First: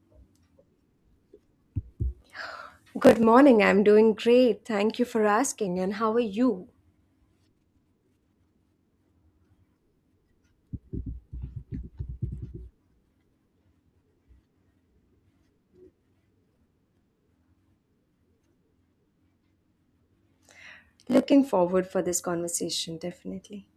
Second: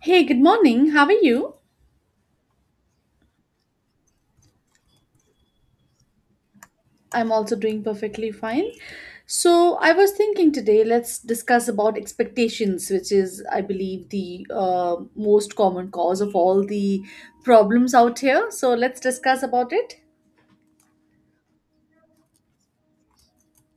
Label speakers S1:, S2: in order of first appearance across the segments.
S1: Hey, good morning. How are you?
S2: Good morning. I'm doing great. Thank you for asking. And how are you?
S1: I'm also doing perfectly fine. So, I was thinking today let's discuss about expectations, which is, I believe, the most common cause of all the problems out here. So, let's discuss about it.
S2: Looking forward for this conversation, definitely.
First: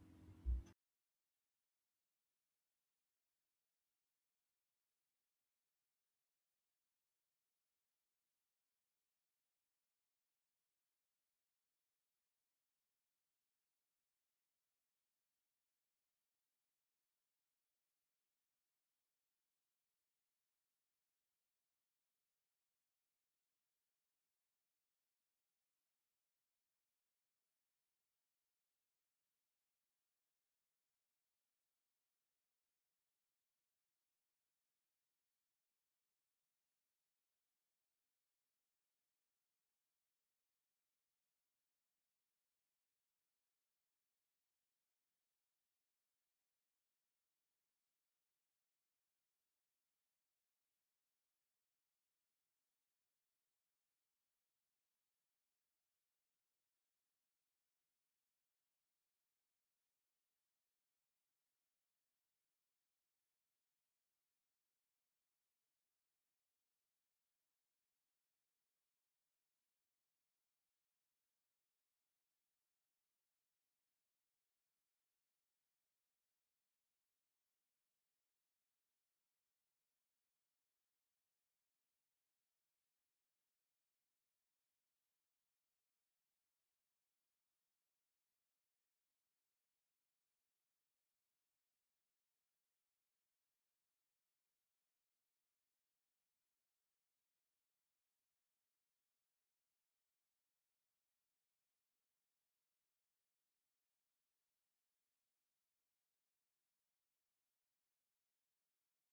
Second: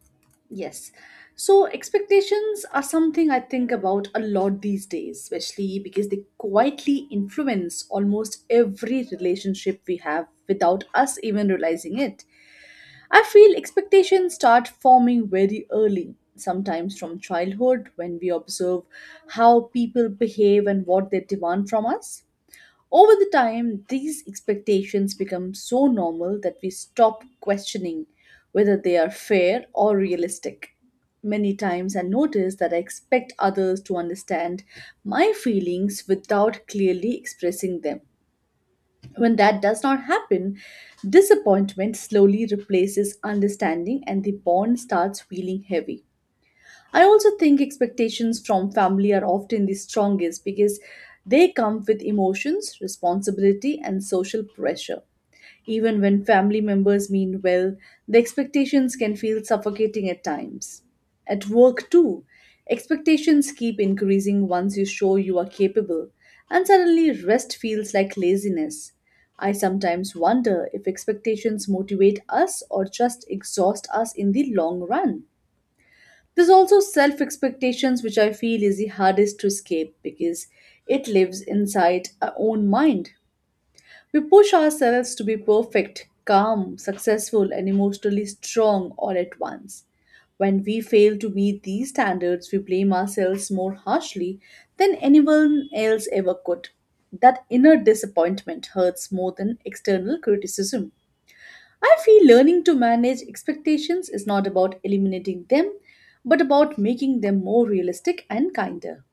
S1: Yes. So, expectations are something I think about a lot these days, especially because they quietly influence almost every relationship we have without us even realizing it. I feel expectations start forming very early, sometimes from childhood when we observe how people behave and what they demand from us. Over the time, these expectations become so normal that we stop questioning whether they are fair or realistic. Many times I notice that I expect others to understand my feelings without clearly expressing them. When that does not happen, disappointment slowly replaces understanding and the bond starts feeling heavy. I also think expectations from family are often the strongest because they come with emotions, responsibility, and social pressure. Even when family members mean well, the expectations can feel suffocating at times. At work, too, expectations keep increasing once you show you are capable, and suddenly rest feels like laziness. I sometimes wonder if expectations motivate us or just exhaust us in the long run. There's also self expectations, which I feel is the hardest to escape because it lives inside our own mind. We push ourselves to be perfect, calm, successful, and emotionally strong all at once. When we fail to meet these standards, we blame ourselves more harshly than anyone else ever could. That inner disappointment hurts more than external criticism. I feel learning to manage expectations is not about eliminating them, but about making them more realistic and kinder.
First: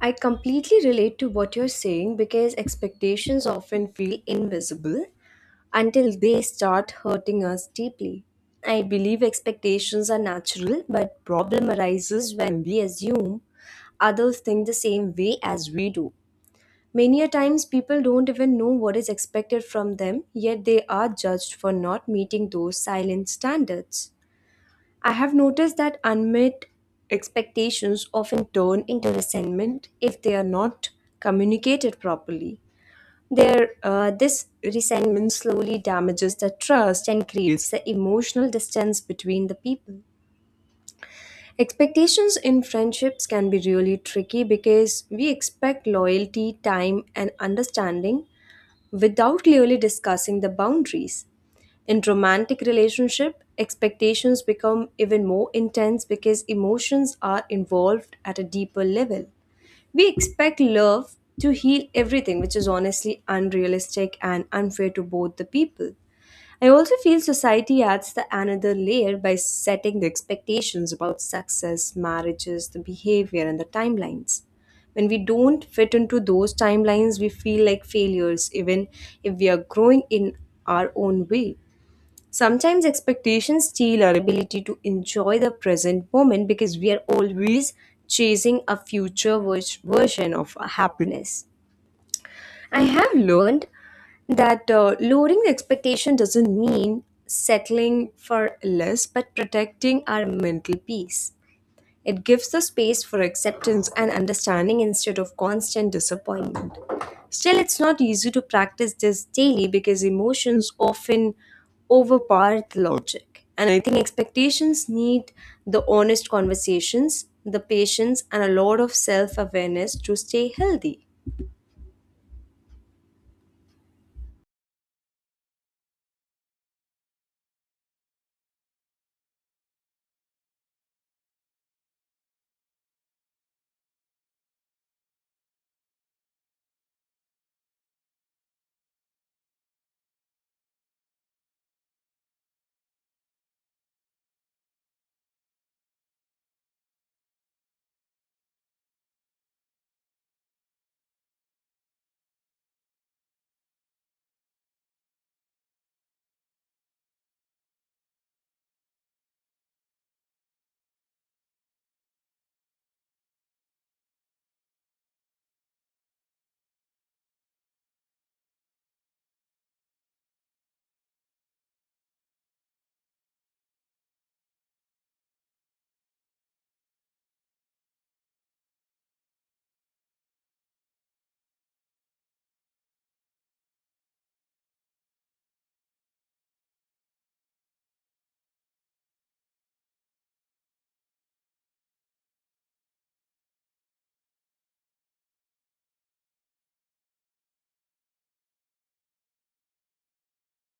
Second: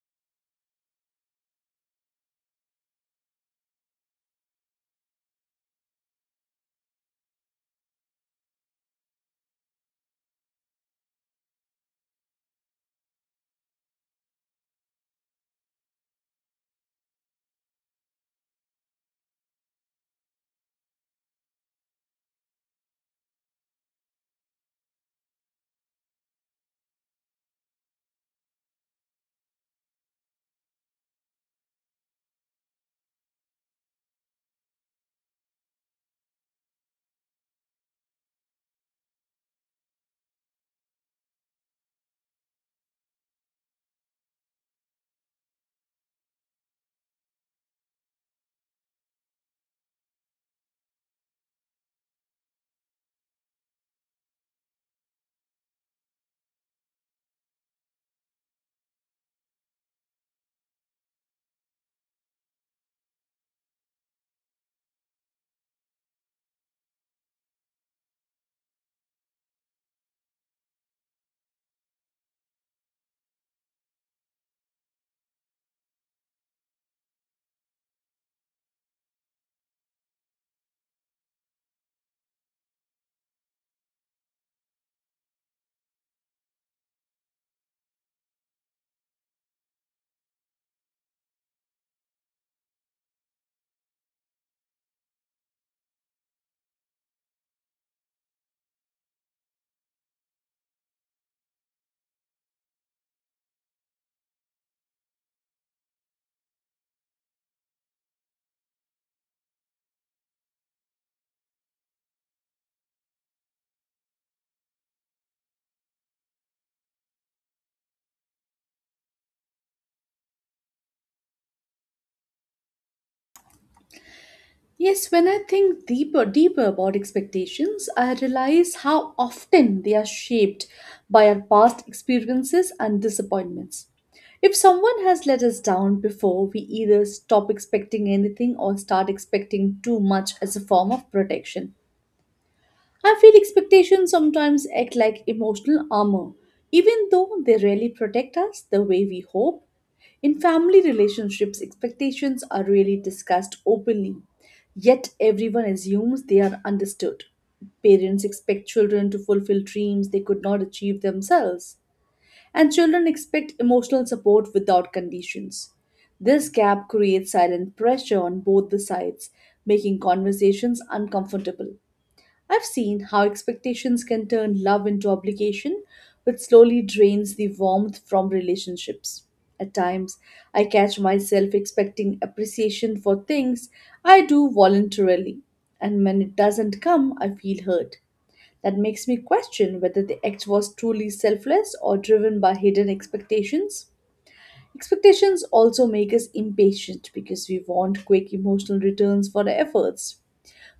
S2: I completely relate to what you're saying because expectations often feel invisible until they start hurting us deeply. I believe expectations are natural, but problem arises when we assume others think the same way as we do. Many a times people don't even know what is expected from them, yet they are judged for not meeting those silent standards. I have noticed that unmet expectations often turn into resentment if they are not communicated properly. This resentment slowly damages the trust and creates the emotional distance between the people. Expectations in friendships can be really tricky because we expect loyalty, time, and understanding without clearly discussing the boundaries. In romantic relationship, expectations become even more intense because emotions are involved at a deeper level. We expect love to heal everything, which is honestly unrealistic and unfair to both the people. I also feel society adds the another layer by setting the expectations about success, marriages, the behavior, and the timelines. When we don't fit into those timelines, we feel like failures, even if we are growing in our own way. Sometimes expectations steal our ability to enjoy the present moment because we are always chasing a future version of happiness. I have learned that lowering the expectation doesn't mean settling for less, but protecting our mental peace. It gives the space for acceptance and understanding instead of constant disappointment. Still, it's not easy to practice this daily because emotions often overpower the logic. And I think expectations need the honest conversations, the patience, and a lot of self awareness to stay healthy.
S1: Yes, when I think deeper about expectations, I realize how often they are shaped by our past experiences and disappointments. If someone has let us down before, we either stop expecting anything or start expecting too much as a form of protection. I feel expectations sometimes act like emotional armor, even though they rarely protect us the way we hope. In family relationships, expectations are rarely discussed openly, yet everyone assumes they are understood. Parents expect children to fulfill dreams they could not achieve themselves, and children expect emotional support without conditions. This gap creates silent pressure on both the sides, making conversations uncomfortable. I've seen how expectations can turn love into obligation, which slowly drains the warmth from relationships. At times, I catch myself expecting appreciation for things I do voluntarily, and when it doesn't come, I feel hurt. That makes me question whether the act was truly selfless or driven by hidden expectations. Expectations also make us impatient because we want quick emotional returns for our efforts.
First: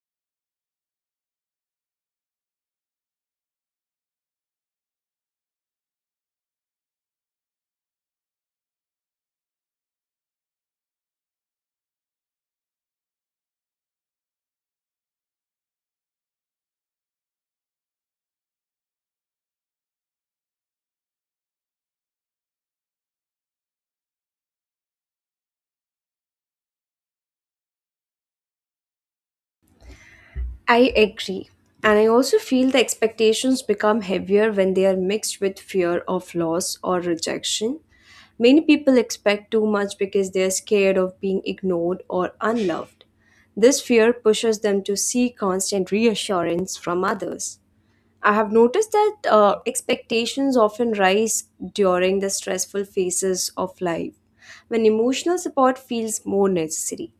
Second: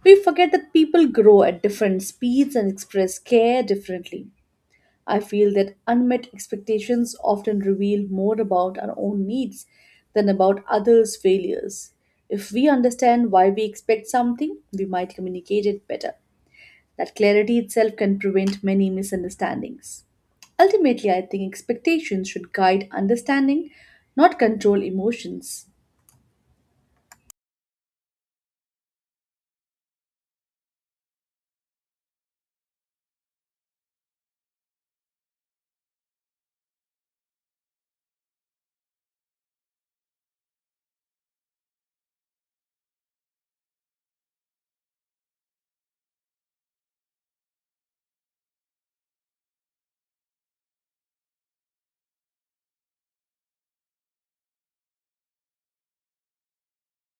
S1: We forget that people grow at different speeds and express care differently. I feel that unmet expectations often reveal more about our own needs than about others' failures. If we understand why we expect something, we might communicate it better. That clarity itself can prevent many misunderstandings. Ultimately, I think expectations should guide understanding, not control emotions.
S2: I agree. And I also feel the expectations become heavier when they are mixed with fear of loss or rejection. Many people expect too much because they are scared of being ignored or unloved. This fear pushes them to seek constant reassurance from others. I have noticed that expectations often rise during the stressful phases of life when emotional support feels more necessary.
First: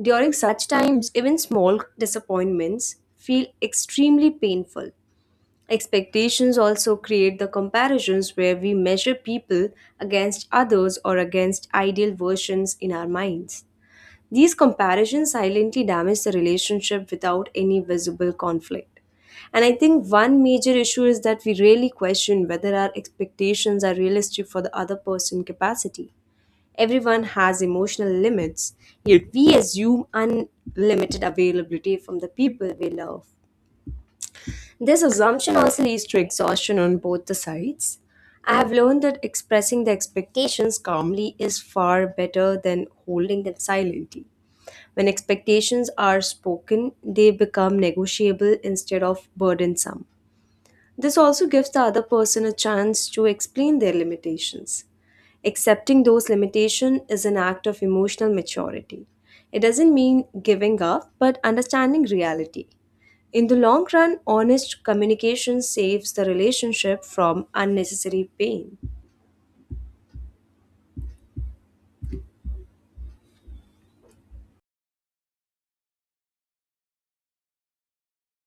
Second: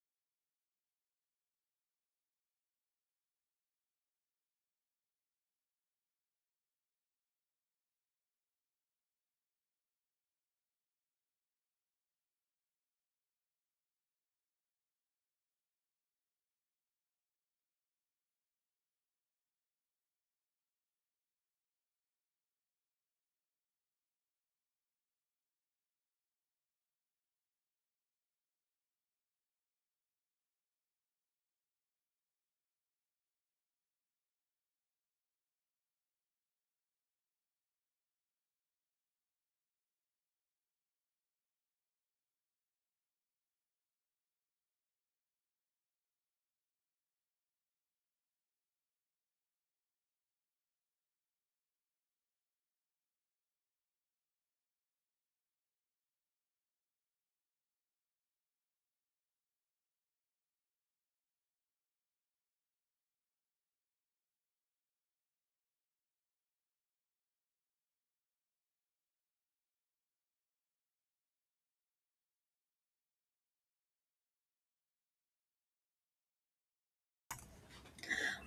S2: During such times, even small disappointments feel extremely painful. Expectations also create the comparisons where we measure people against others or against ideal versions in our minds. These comparisons silently damage the relationship without any visible conflict. And I think one major issue is that we really question whether our expectations are realistic for the other person capacity. Everyone has emotional limits, yet we assume unlimited availability from the people we love. This assumption also leads to exhaustion on both the sides. I have learned that expressing the expectations calmly is far better than holding them silently. When expectations are spoken, they become negotiable instead of burdensome. This also gives the other person a chance to explain their limitations. Accepting those limitations is an act of emotional maturity. It doesn't mean giving up, but understanding reality. In the long run, honest communication saves the relationship from unnecessary pain.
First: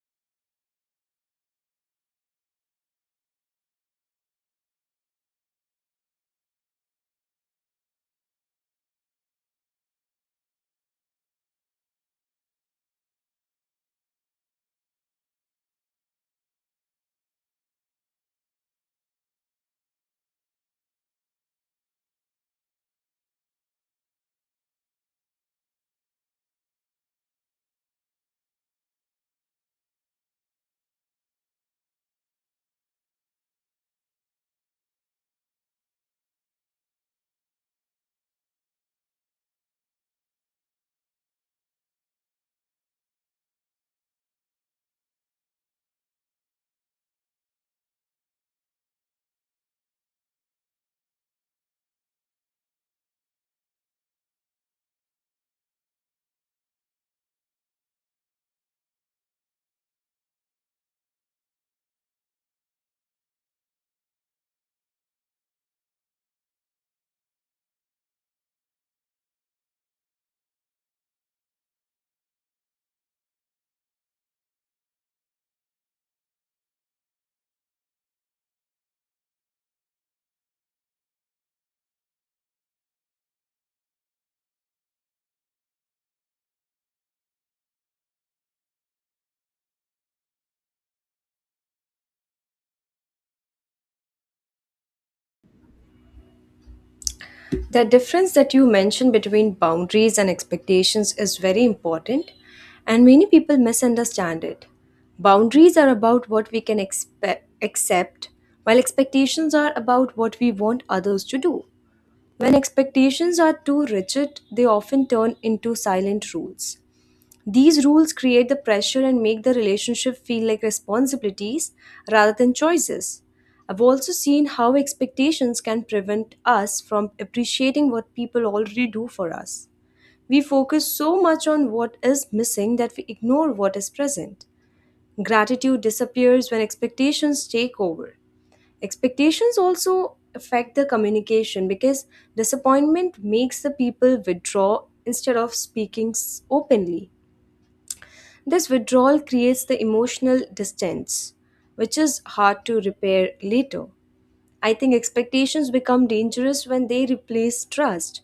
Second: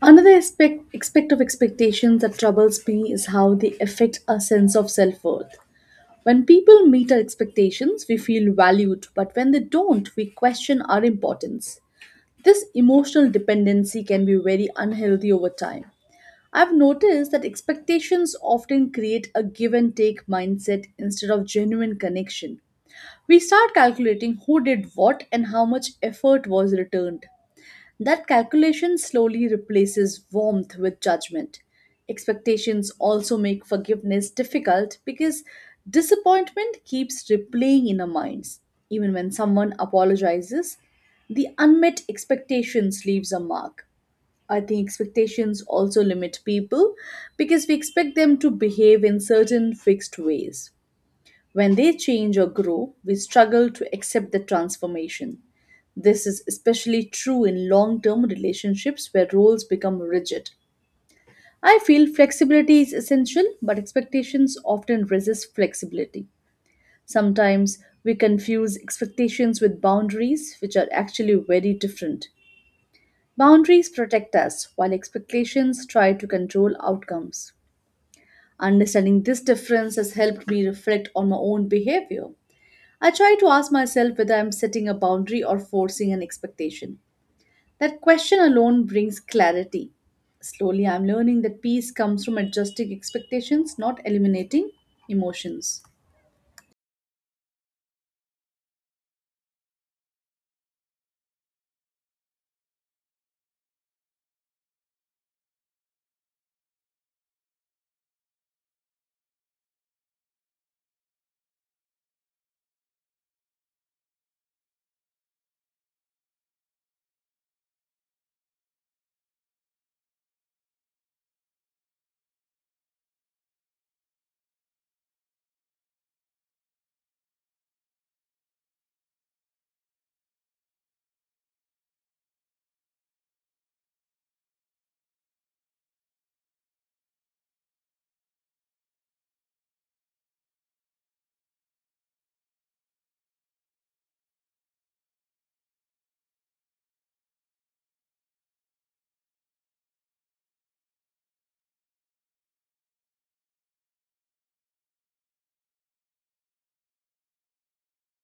S1: Another aspect of expectations that troubles me is how they affect our sense of self worth. When people meet our expectations, we feel valued, but when they don't, we question our importance. This emotional dependency can be very unhealthy over time. I've noticed that expectations often create a give and take mindset instead of genuine connection. We start calculating who did what and how much effort was returned. That calculation slowly replaces warmth with judgment. Expectations also make forgiveness difficult because disappointment keeps replaying in our minds. Even when someone apologizes, the unmet expectations leaves a mark. I think expectations also limit people because we expect them to behave in certain fixed ways. When they change or grow, we struggle to accept the transformation. This is especially true in long term relationships where roles become rigid. I feel flexibility is essential, but expectations often resist flexibility. Sometimes we confuse expectations with boundaries, which are actually very different. Boundaries protect us, while expectations try to control outcomes. Understanding this difference has helped me reflect on my own behavior. I try to ask myself whether I'm setting a boundary or forcing an expectation. That question alone brings clarity. Slowly, I'm learning that peace comes from adjusting expectations, not eliminating emotions.
S2: The difference that you mentioned between boundaries and expectations is very important, and many people misunderstand it. Boundaries are about what we can accept, while expectations are about what we want others to do. When expectations are too rigid, they often turn into silent rules. These rules create the pressure and make the relationship feel like responsibilities rather than choices. I've also seen how expectations can prevent us from appreciating what people already do for us. We focus so much on what is missing that we ignore what is present. Gratitude disappears when expectations take over. Expectations also affect the communication because disappointment makes the people withdraw instead of speaking openly. This withdrawal creates the emotional distance, which is hard to repair later. I think expectations become dangerous when they replace trust.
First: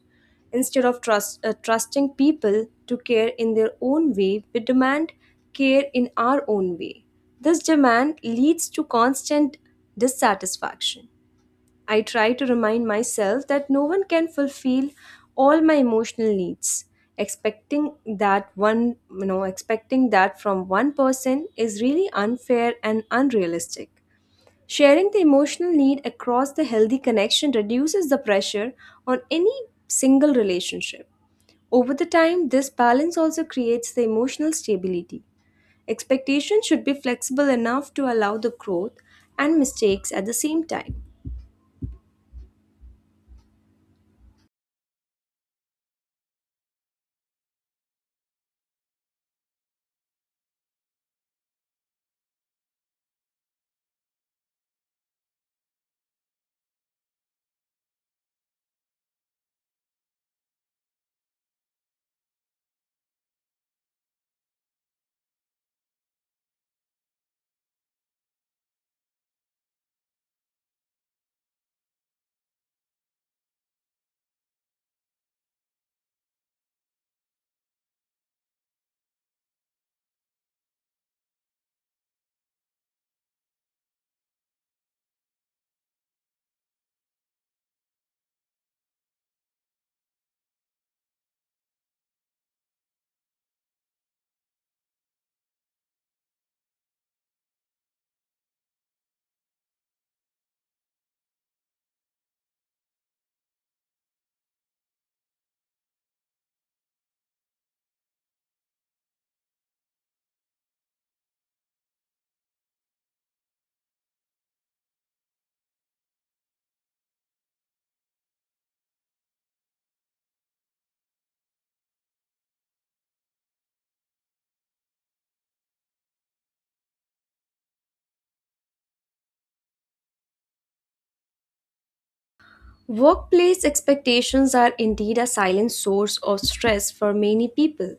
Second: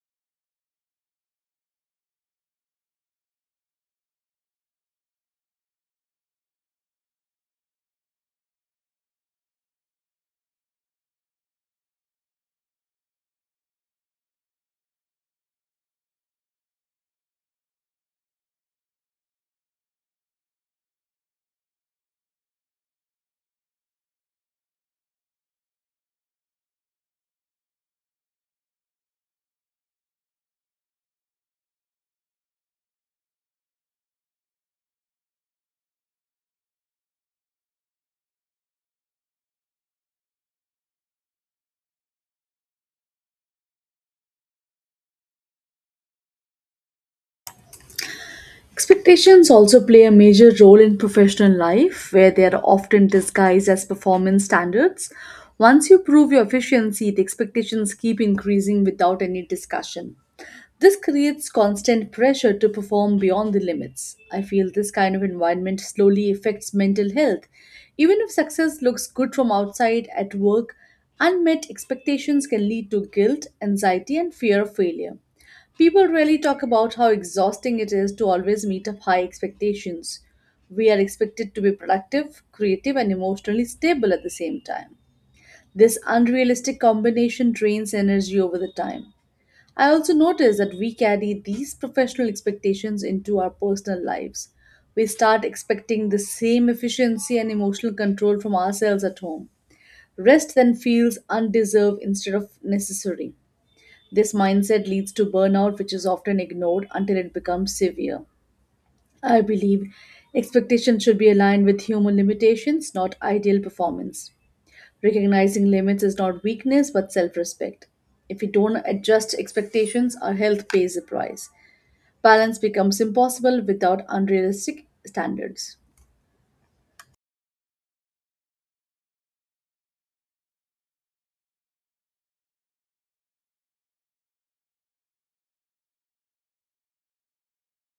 S2: Trusting people to care in their own way, we demand care in our own way. This demand leads to constant dissatisfaction. I try to remind myself that no one can fulfill all my emotional needs. Expecting that from one person is really unfair and unrealistic. Sharing the emotional need across the healthy connection reduces the pressure on any single relationship. Over the time, this balance also creates the emotional stability. Expectations should be flexible enough to allow the growth and mistakes at the same time.
S1: Expectations also play a major role in professional life, where they are often disguised as performance standards. Once you prove your efficiency, the expectations keep increasing without any discussion. This creates constant pressure to perform beyond the limits. I feel this kind of environment slowly affects mental health. Even if success looks good from outside at work, unmet expectations can lead to guilt, anxiety, and fear of failure. People really talk about how exhausting it is to always meet up high expectations. We are expected to be productive, creative, and emotionally stable at the same time. This unrealistic combination drains energy over the time. I also notice that we carry these professional expectations into our personal lives. We start expecting the same efficiency and emotional control from ourselves at home. Rest then feels undeserved instead of necessary. This mindset leads to burnout, which is often ignored until it becomes severe. I believe expectations should be aligned with human limitations, not ideal performance. Recognizing limits is not weakness but self respect. If we don't adjust expectations, our health pays the price. Balance becomes impossible without unrealistic standards.
S2: Workplace expectations are indeed a silent source of stress for many people.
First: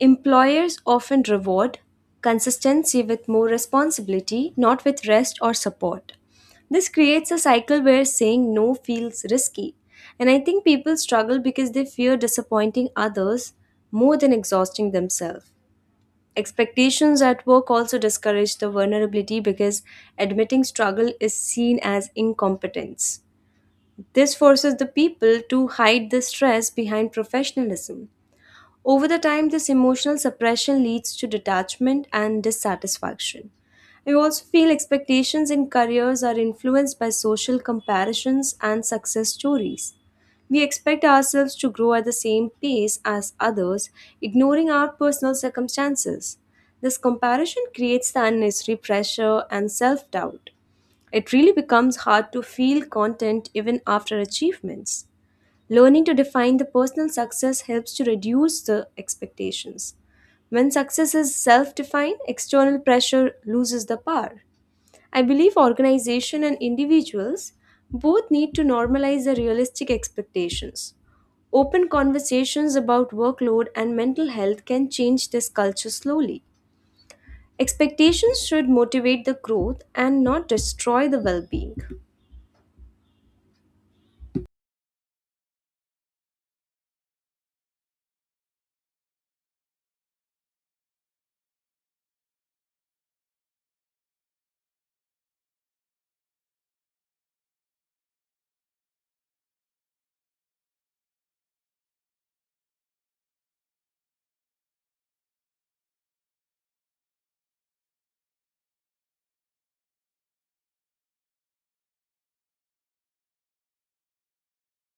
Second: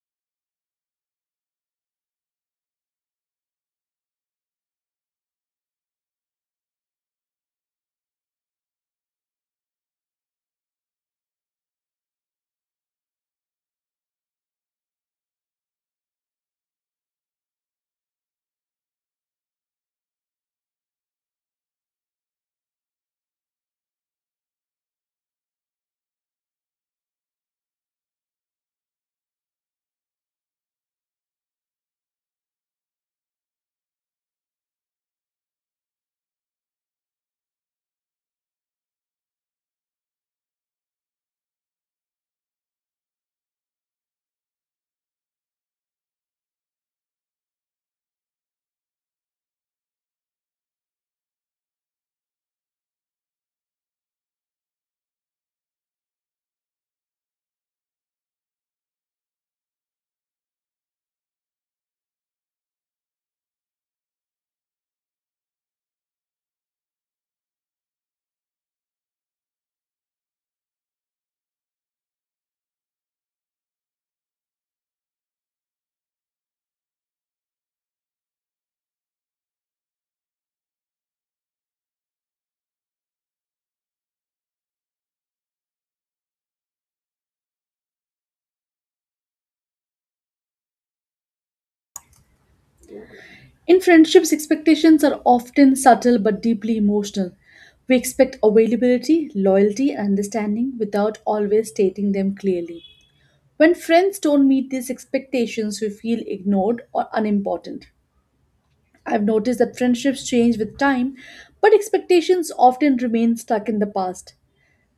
S2: Employers often reward consistency with more responsibility, not with rest or support. This creates a cycle where saying no feels risky. And I think people struggle because they fear disappointing others more than exhausting themselves. Expectations at work also discourage the vulnerability because admitting struggle is seen as incompetence. This forces the people to hide the stress behind professionalism. Over the time, this emotional suppression leads to detachment and dissatisfaction. I also feel expectations in careers are influenced by social comparisons and success stories. We expect ourselves to grow at the same pace as others, ignoring our personal circumstances. This comparison creates the unnecessary pressure and self doubt. It really becomes hard to feel content even after achievements. Learning to define the personal success helps to reduce the expectations. When success is self defined, external pressure loses the power. I believe organizations and individuals both need to normalize the realistic expectations. Open conversations about workload and mental health can change this culture slowly. Expectations should motivate the growth and not destroy the well being.
S1: In friendships, expectations are often subtle but deeply emotional. We expect availability, loyalty, and understanding without always stating them clearly. When friends don't meet these expectations, we feel ignored or unimportant. I've noticed that friendships change with time, but expectations often remain stuck in the past.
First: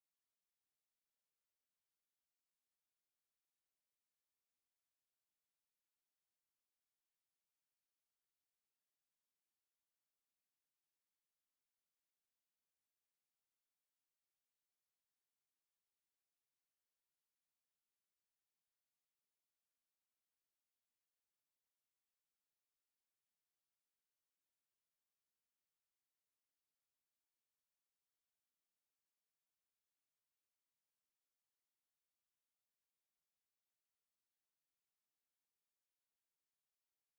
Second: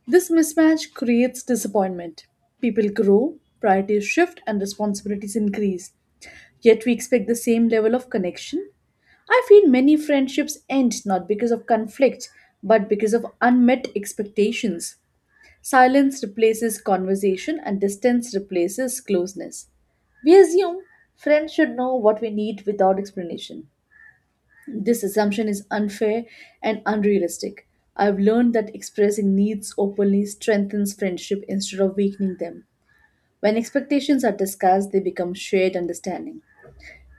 S1: This mismatch creates disappointment. People grow, priorities shift, and responsibilities increase. Yet we expect the same level of connection. I feel many friendships end not because of conflict, but because of unmet expectations. Silence replaces conversation and distance replaces closeness. We assume friends should know what we need without explanation. This assumption is unfair and unrealistic. I've learned that expressing needs openly strengthens friendship instead of weakening them. When expectations are discussed, they become shared understanding.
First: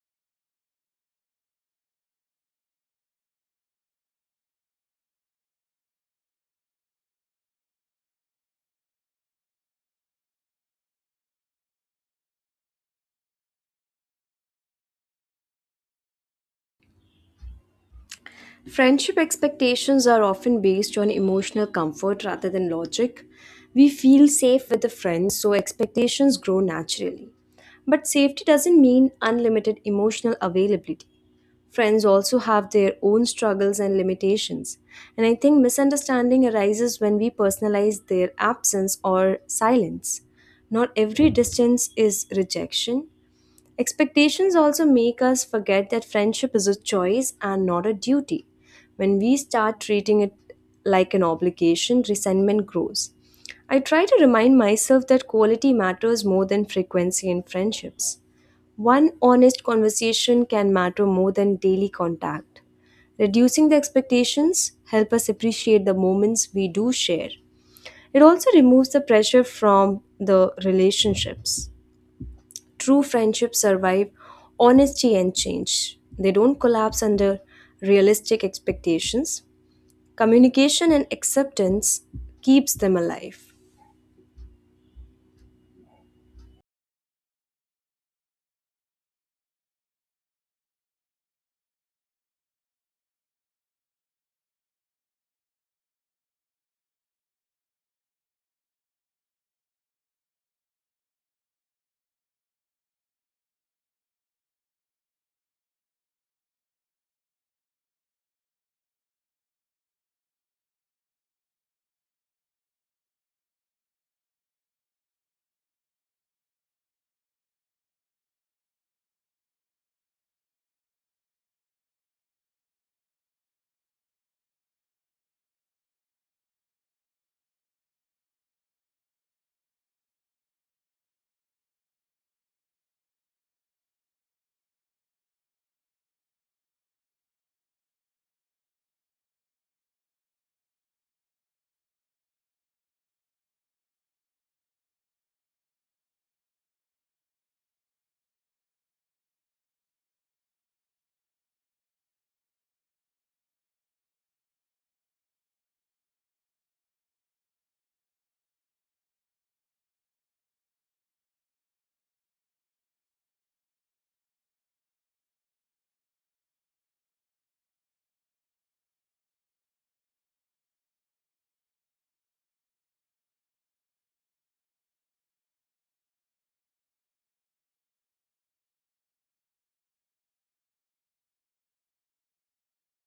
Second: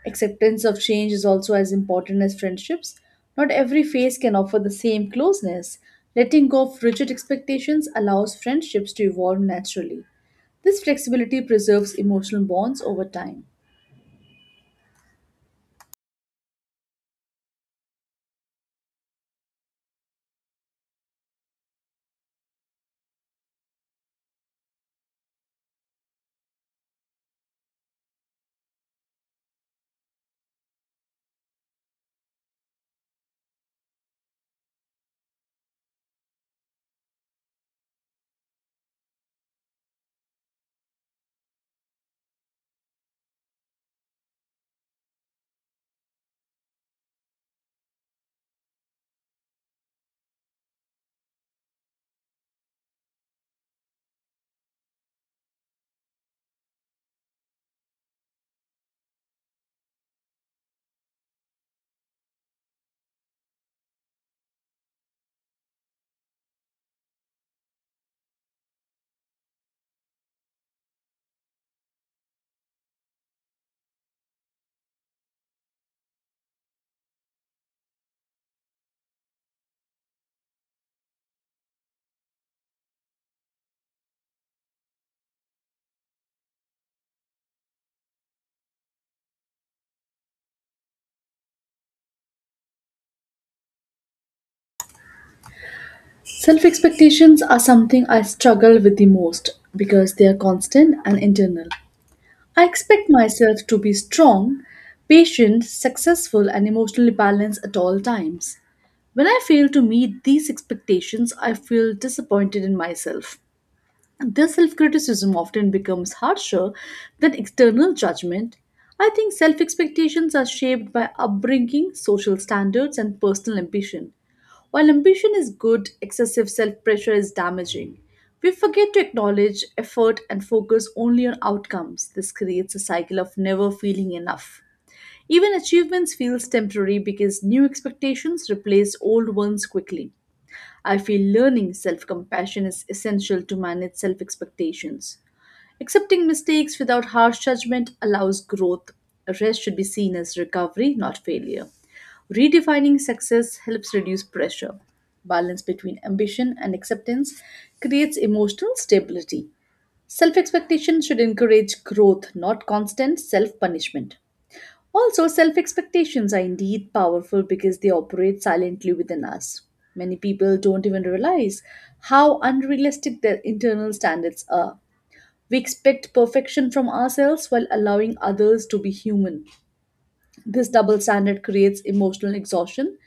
S1: Acceptance of change is also as important as friendships. Not every phase can offer the same closeness. Letting go of rigid expectations allows friendships to evolve naturally. This flexibility preserves emotional bonds over time.
S2: Friendship expectations are often based on emotional comfort rather than logic. We feel safe with a friend, so expectations grow naturally. But safety doesn't mean unlimited emotional availability. Friends also have their own struggles and limitations. And I think misunderstanding arises when we personalize their absence or silence. Not every distance is rejection. Expectations also make us forget that friendship is a choice and not a duty. When we start treating it like an obligation, resentment grows. I try to remind myself that quality matters more than frequency in friendships. One honest conversation can matter more than daily contact. Reducing the expectations help us appreciate the moments we do share. It also removes the pressure from the relationships. True friendships survive honesty and change. They don't collapse under realistic expectations. Communication and acceptance keeps them alive.
S1: Self expectations are something I struggle with the most because they are constant and internal. I expect myself to be strong, patient, successful, and emotionally balanced at all times. When I fail to meet these expectations, I feel disappointed in myself. This self criticism often becomes harsher than external judgment. I think self expectations are shaped by upbringing, social standards, and personal ambition. While ambition is good, excessive self pressure is damaging. We forget to acknowledge effort and focus only on outcomes. This creates a cycle of never feeling enough. Even achievements feels temporary because new expectations replace old ones quickly. I feel learning self compassion is essential to manage self expectations. Accepting mistakes without harsh judgment allows growth. Rest should be seen as recovery, not failure. Redefining success helps reduce pressure. Balance between ambition and acceptance creates emotional stability. Self expectation should encourage growth, not constant self punishment. Also, self expectations are indeed powerful because they operate silently within us. Many people don't even realize how unrealistic their internal standards are. We expect perfection from ourselves while allowing others to be human. This double standard creates emotional exhaustion.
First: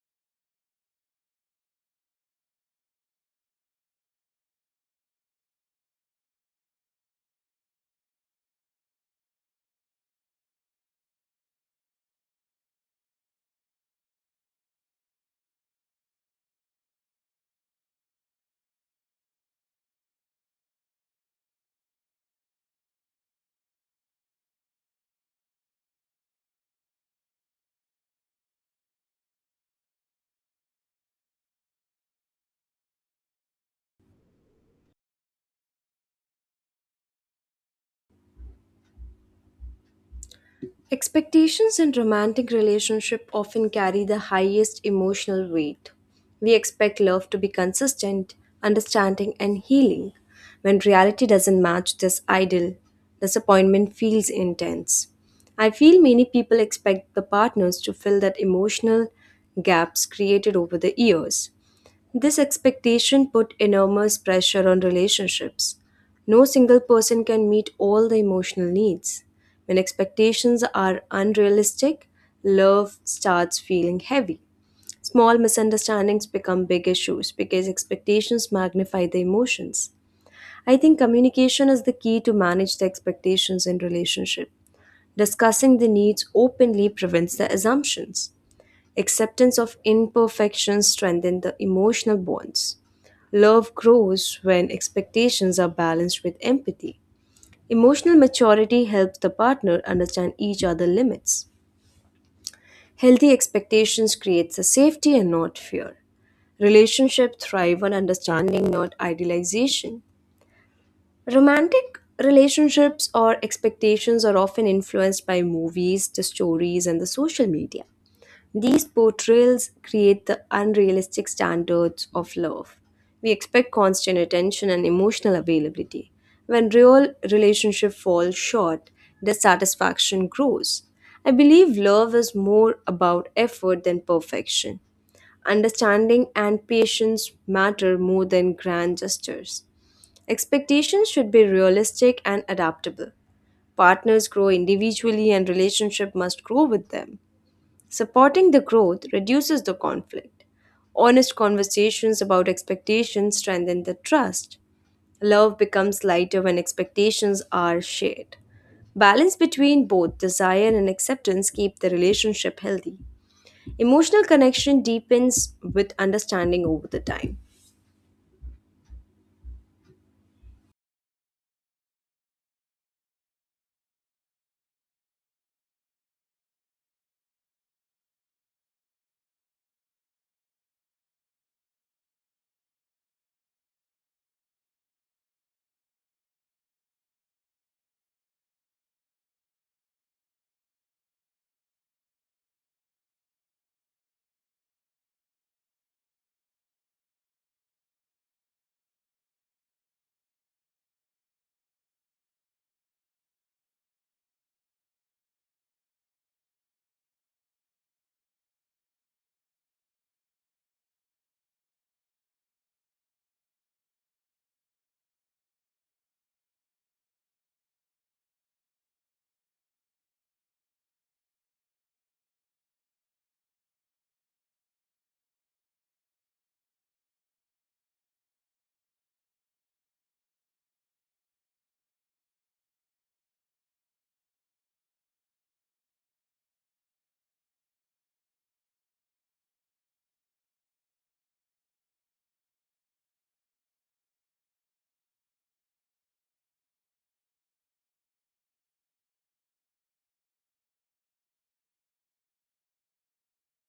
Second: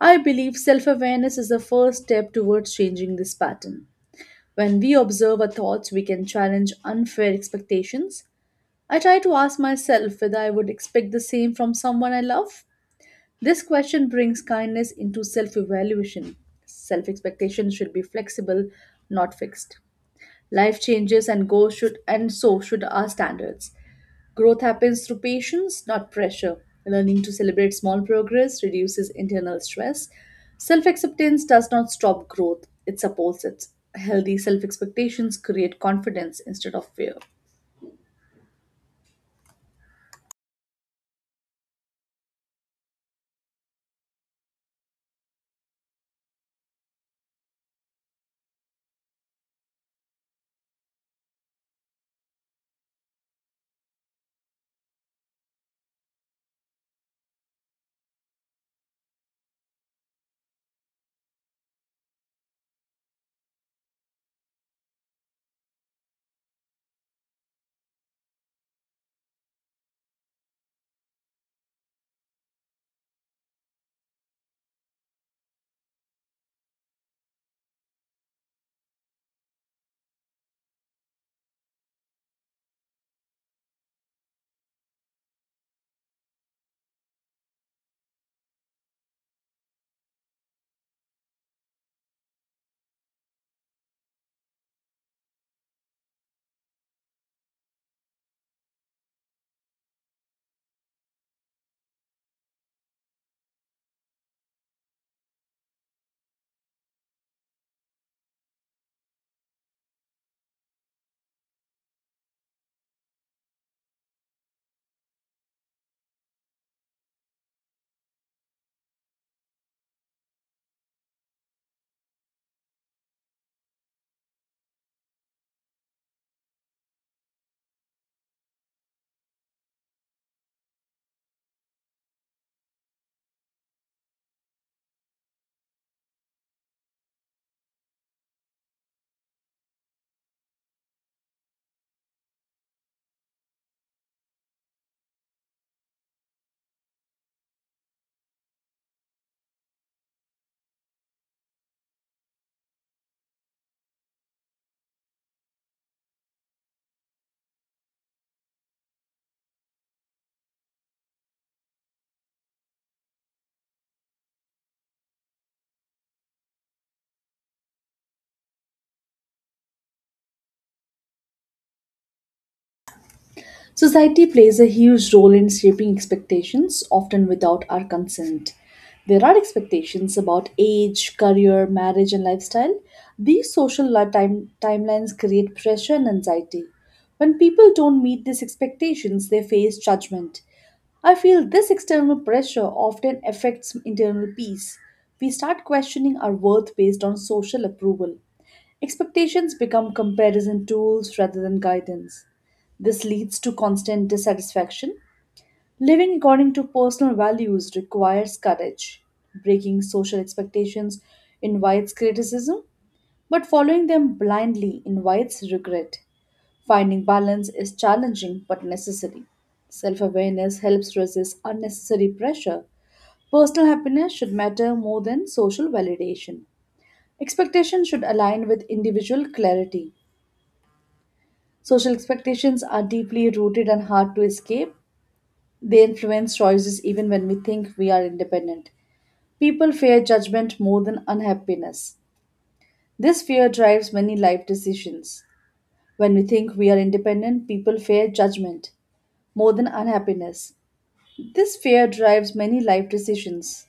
S1: I believe self awareness is the first step towards changing this pattern. When we observe our thoughts, we can challenge unfair expectations. I try to ask myself whether I would expect the same from someone I love. This question brings kindness into self evaluation. Self expectations should be flexible, not fixed. Life changes and goals should, and so should our standards. Growth happens through patience, not pressure. Learning to celebrate small progress reduces internal stress. Self acceptance does not stop growth, it supports it. Healthy self expectations create confidence instead of fear.
S2: Expectations in romantic relationship often carry the highest emotional weight. We expect love to be consistent, understanding and healing. When reality doesn't match this ideal, disappointment feels intense. I feel many people expect the partners to fill that emotional gaps created over the years. This expectation put enormous pressure on relationships. No single person can meet all the emotional needs. When expectations are unrealistic, love starts feeling heavy. Small misunderstandings become big issues because expectations magnify the emotions. I think communication is the key to manage the expectations in relationship. Discussing the needs openly prevents the assumptions. Acceptance of imperfections strengthens the emotional bonds. Love grows when expectations are balanced with empathy. Emotional maturity helps the partner understand each other's limits. Healthy expectations creates a safety and not fear. Relationships thrive on understanding, not idealization. Romantic relationships or expectations are often influenced by movies, the stories, and the social media. These portrayals create the unrealistic standards of love. We expect constant attention and emotional availability. When real relationships fall short, dissatisfaction grows. I believe love is more about effort than perfection. Understanding and patience matter more than grand gestures. Expectations should be realistic and adaptable. Partners grow individually and relationship must grow with them. Supporting the growth reduces the conflict. Honest conversations about expectations strengthen the trust. Love becomes lighter when expectations are shared. Balance between both desire and acceptance keep the relationship healthy. Emotional connection deepens with understanding over the time.
S1: Society plays a huge role in shaping expectations, often without our consent. There are expectations about age, career, marriage, and lifestyle. These timelines create pressure and anxiety. When people don't meet these expectations, they face judgment. I feel this external pressure often affects internal peace. We start questioning our worth based on social approval. Expectations become comparison tools rather than guidance. This leads to constant dissatisfaction. Living according to personal values requires courage. Breaking social expectations invites criticism, but following them blindly invites regret. Finding balance is challenging but necessary. Self awareness helps resist unnecessary pressure. Personal happiness should matter more than social validation. Expectations should align with individual clarity. Social expectations are deeply rooted and hard to escape. They influence choices even when we think we are independent. People fear judgment more than unhappiness. This fear drives many life decisions. When we think we are independent, people fear judgment more than unhappiness. This fear drives many life decisions.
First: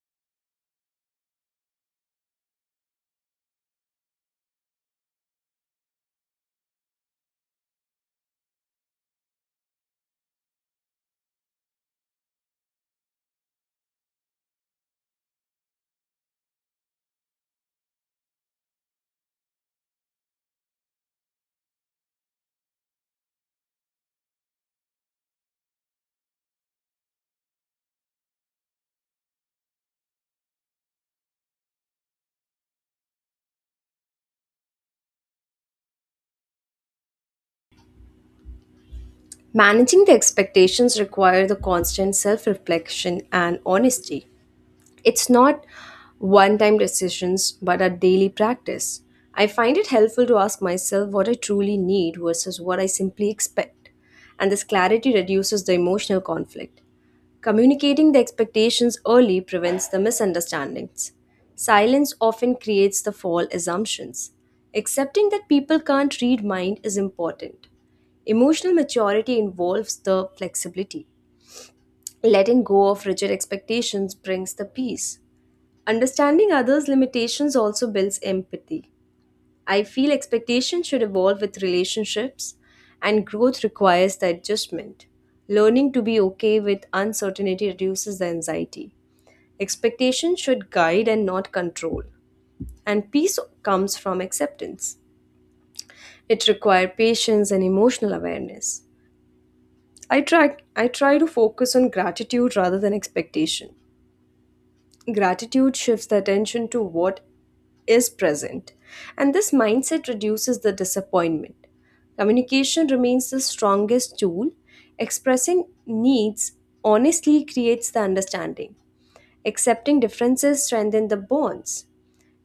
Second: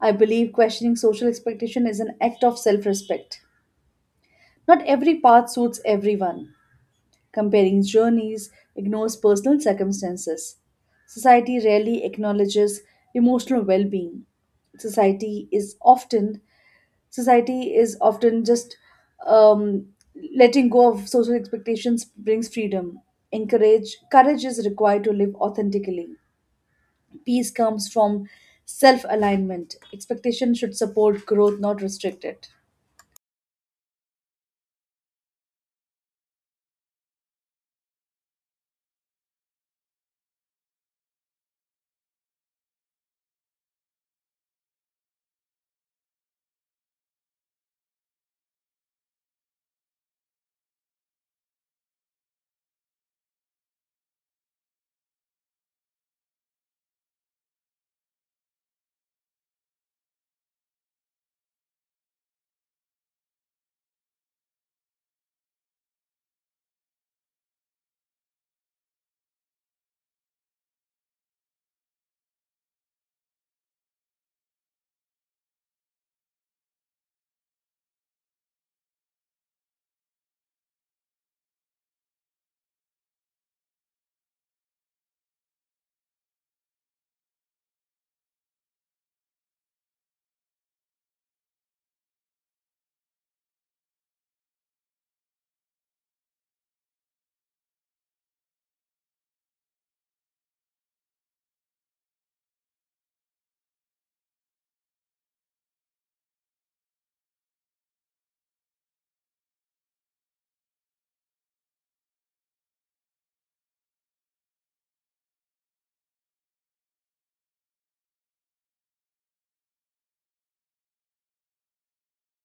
S1: I believe questioning social expectation is an act of self respect. Not every path suits everyone. Comparing journeys, ignores personal circumstances. Society rarely acknowledges emotional well-being. Society is often society is often just um, Letting go of social expectations brings freedom. Encourage courage is required to live authentically. Peace comes from self-alignment. Expectation should support growth, not restrict it.
S2: Managing the expectations require the constant self-reflection and honesty. It's not one time decisions, but a daily practice. I find it helpful to ask myself what I truly need versus what I simply expect. And this clarity reduces the emotional conflict. Communicating the expectations early prevents the misunderstandings. Silence often creates the false assumptions. Accepting that people can't read mind is important. Emotional maturity involves the flexibility. Letting go of rigid expectations brings the peace. Understanding others' limitations also builds empathy. I feel expectations should evolve with relationships, and growth requires the adjustment. Learning to be okay with uncertainty reduces the anxiety. Expectations should guide and not control, and peace comes from acceptance. It requires patience and emotional awareness. I try to focus on gratitude rather than expectation. Gratitude shifts the attention to what is present. And this mindset reduces the disappointment. Communication remains the strongest tool. Expressing needs honestly creates the understanding. Accepting differences strengthen the bonds.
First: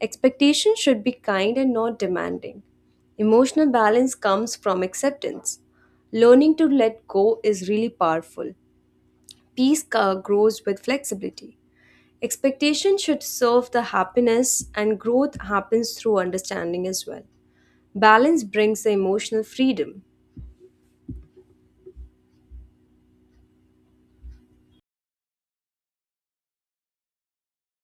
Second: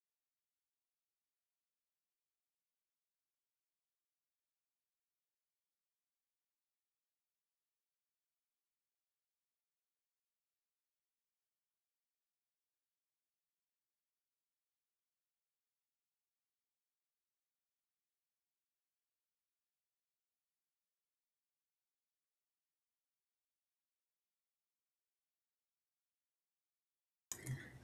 S2: Expectations should be kind and not demanding. Emotional balance comes from acceptance. Learning to let go is really powerful. Peace grows with flexibility. Expectation should serve the happiness, and growth happens through understanding as well. Balance brings the emotional freedom.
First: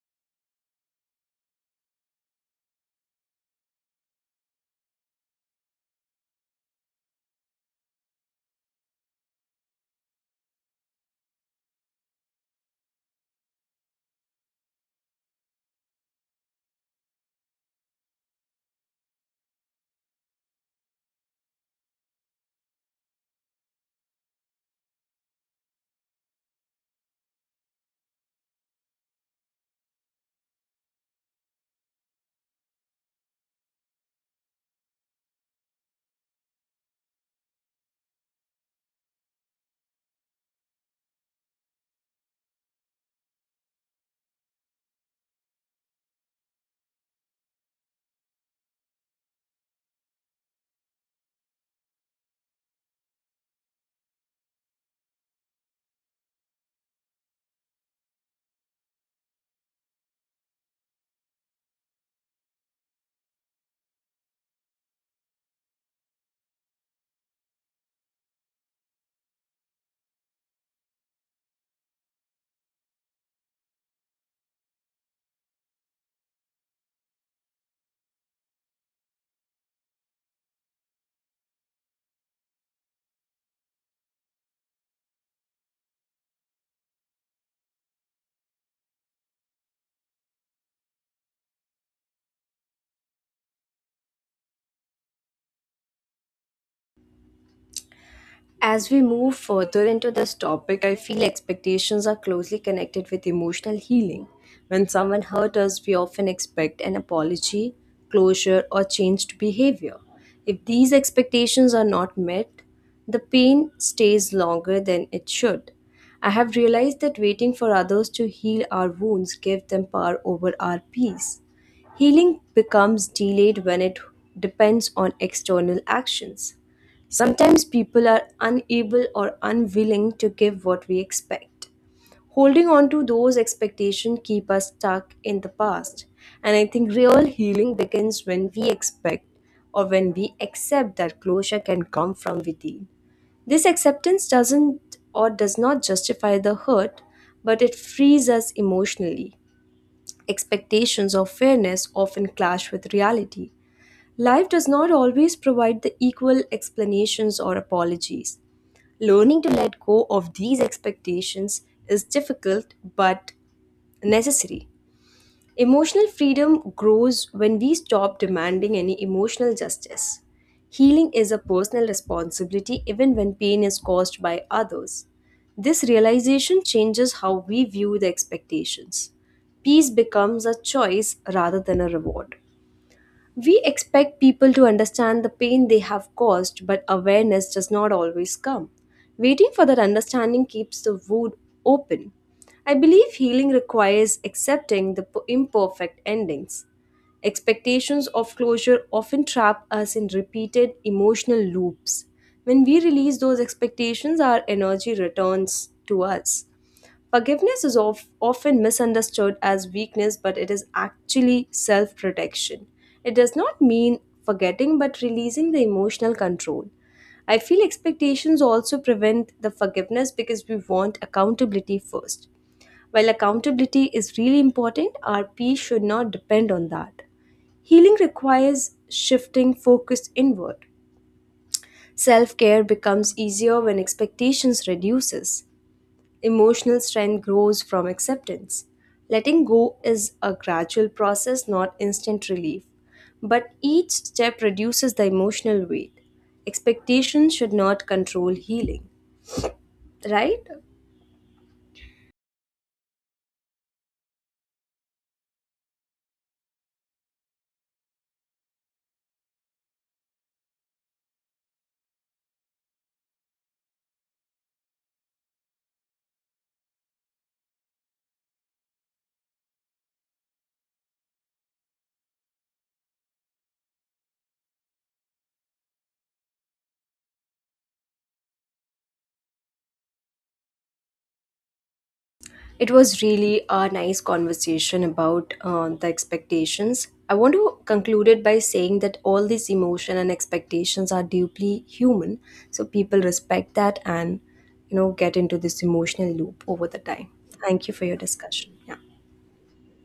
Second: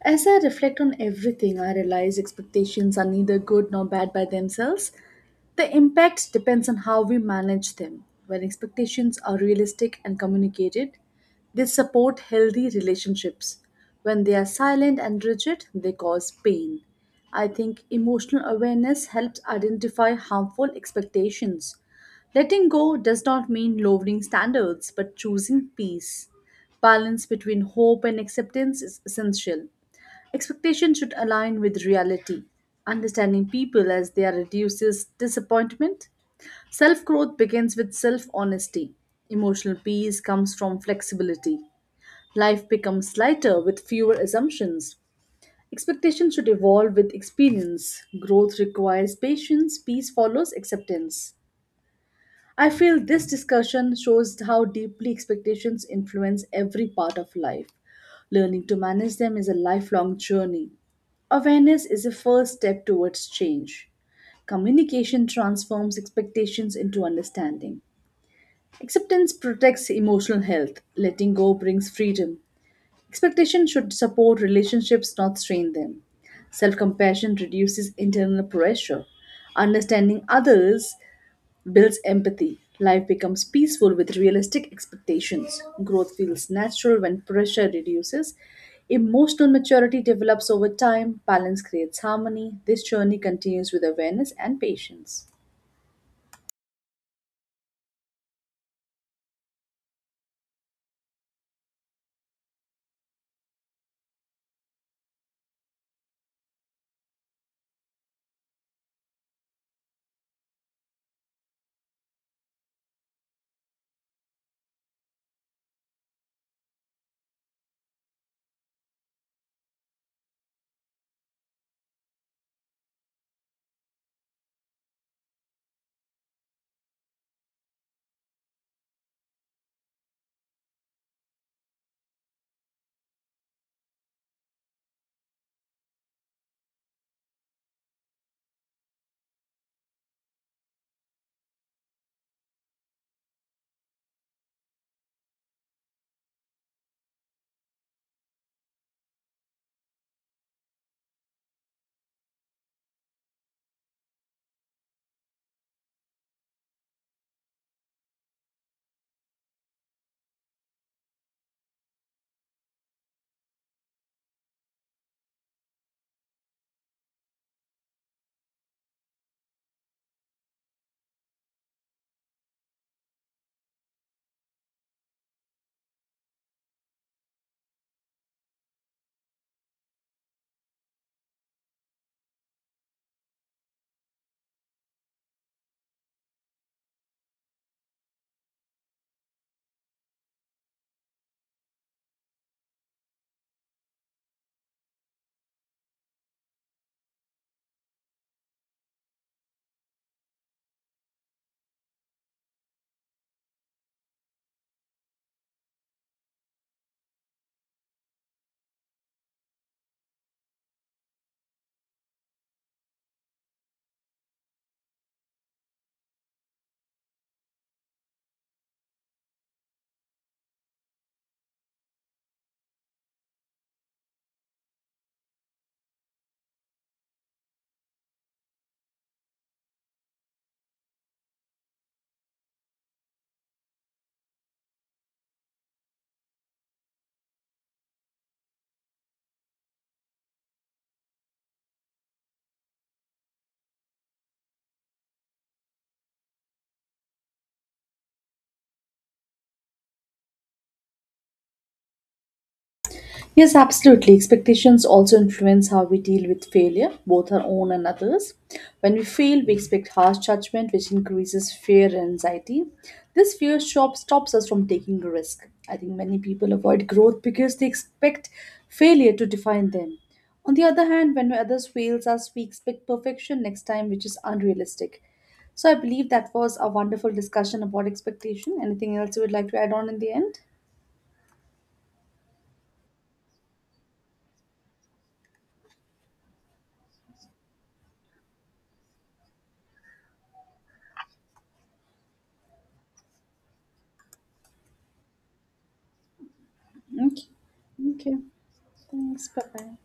S1: As I reflect on everything, I realize expectations are neither good nor bad by themselves. The impact depends on how we manage them. When expectations are realistic and communicated, they support healthy relationships. When they are silent and rigid, they cause pain. I think emotional awareness helps identify harmful expectations. Letting go does not mean lowering standards, but choosing peace. Balance between hope and acceptance is essential. Expectation should align with reality. Understanding people as they are reduces disappointment. Self growth begins with self honesty. Emotional peace comes from flexibility. Life becomes lighter with fewer assumptions. Expectations should evolve with experience. Growth requires patience, peace follows acceptance. I feel this discussion shows how deeply expectations influence every part of life. Learning to manage them is a lifelong journey. Awareness is a first step towards change. Communication transforms expectations into understanding. Acceptance protects emotional health. Letting go brings freedom. Expectation should support relationships, not strain them. Self compassion reduces internal pressure. Understanding others builds empathy. Life becomes peaceful with realistic expectations. Growth feels natural when pressure reduces. Emotional maturity develops over time. Balance creates harmony. This journey continues with awareness and patience.
S2: As we move further into this topic, I feel expectations are closely connected with emotional healing. When someone hurt us, we often expect an apology, closure, or changed behavior. If these expectations are not met, the pain stays longer than it should. I have realized that waiting for others to heal our wounds gives them power over our peace. Healing becomes delayed when it depends on external actions. Sometimes people are unable or unwilling to give what we expect. Holding on to those expectations keep us stuck in the past. And I think real healing begins when we accept that closure can come from within. This acceptance does not justify the hurt, but it frees us emotionally. Expectations of fairness often clash with reality. Life does not always provide the equal explanations or apologies. Learning to let go of these expectations is difficult but necessary. Emotional freedom grows when we stop demanding any emotional justice. Healing is a personal responsibility even when pain is caused by others. This realization changes how we view the expectations. Peace becomes a choice rather than a reward. We expect people to understand the pain they have caused, but awareness does not always come. Waiting for that understanding keeps the wound open. I believe healing requires accepting the imperfect endings. Expectations of closure often trap us in repeated emotional loops. When we release those expectations, our energy returns to us. Forgiveness is often misunderstood as weakness, but it is actually self protection. It does not mean forgetting, but releasing the emotional control. I feel expectations also prevent the forgiveness because we want accountability first. While accountability is really important, our peace should not depend on that. Healing requires shifting focus inward. Self-care becomes easier when expectations reduces. Emotional strength grows from acceptance. Letting go is a gradual process, not instant relief, but each step reduces the emotional weight. Expectations should not control healing, right?
S1: Yes, absolutely. Expectations also influence how we deal with failure, both our own and others. When we fail, we expect harsh judgment, which increases fear and anxiety. This fear shop stops us from taking a risk. I think many people avoid growth because they expect failure to define them. On the other hand, when others fails us, we expect perfection next time, which is unrealistic. So I believe that was a wonderful discussion about expectation. Anything else you would like to add on in the end?
S2: It was really a nice conversation about the expectations. I want to conclude it by saying that all these emotion and expectations are deeply human. So people respect that and you know get into this emotional loop over the time.
S1: Okay.
S2: Thank you for your
S1: Okay.
S2: discussion. Yeah.
S1: Thanks. Bye bye.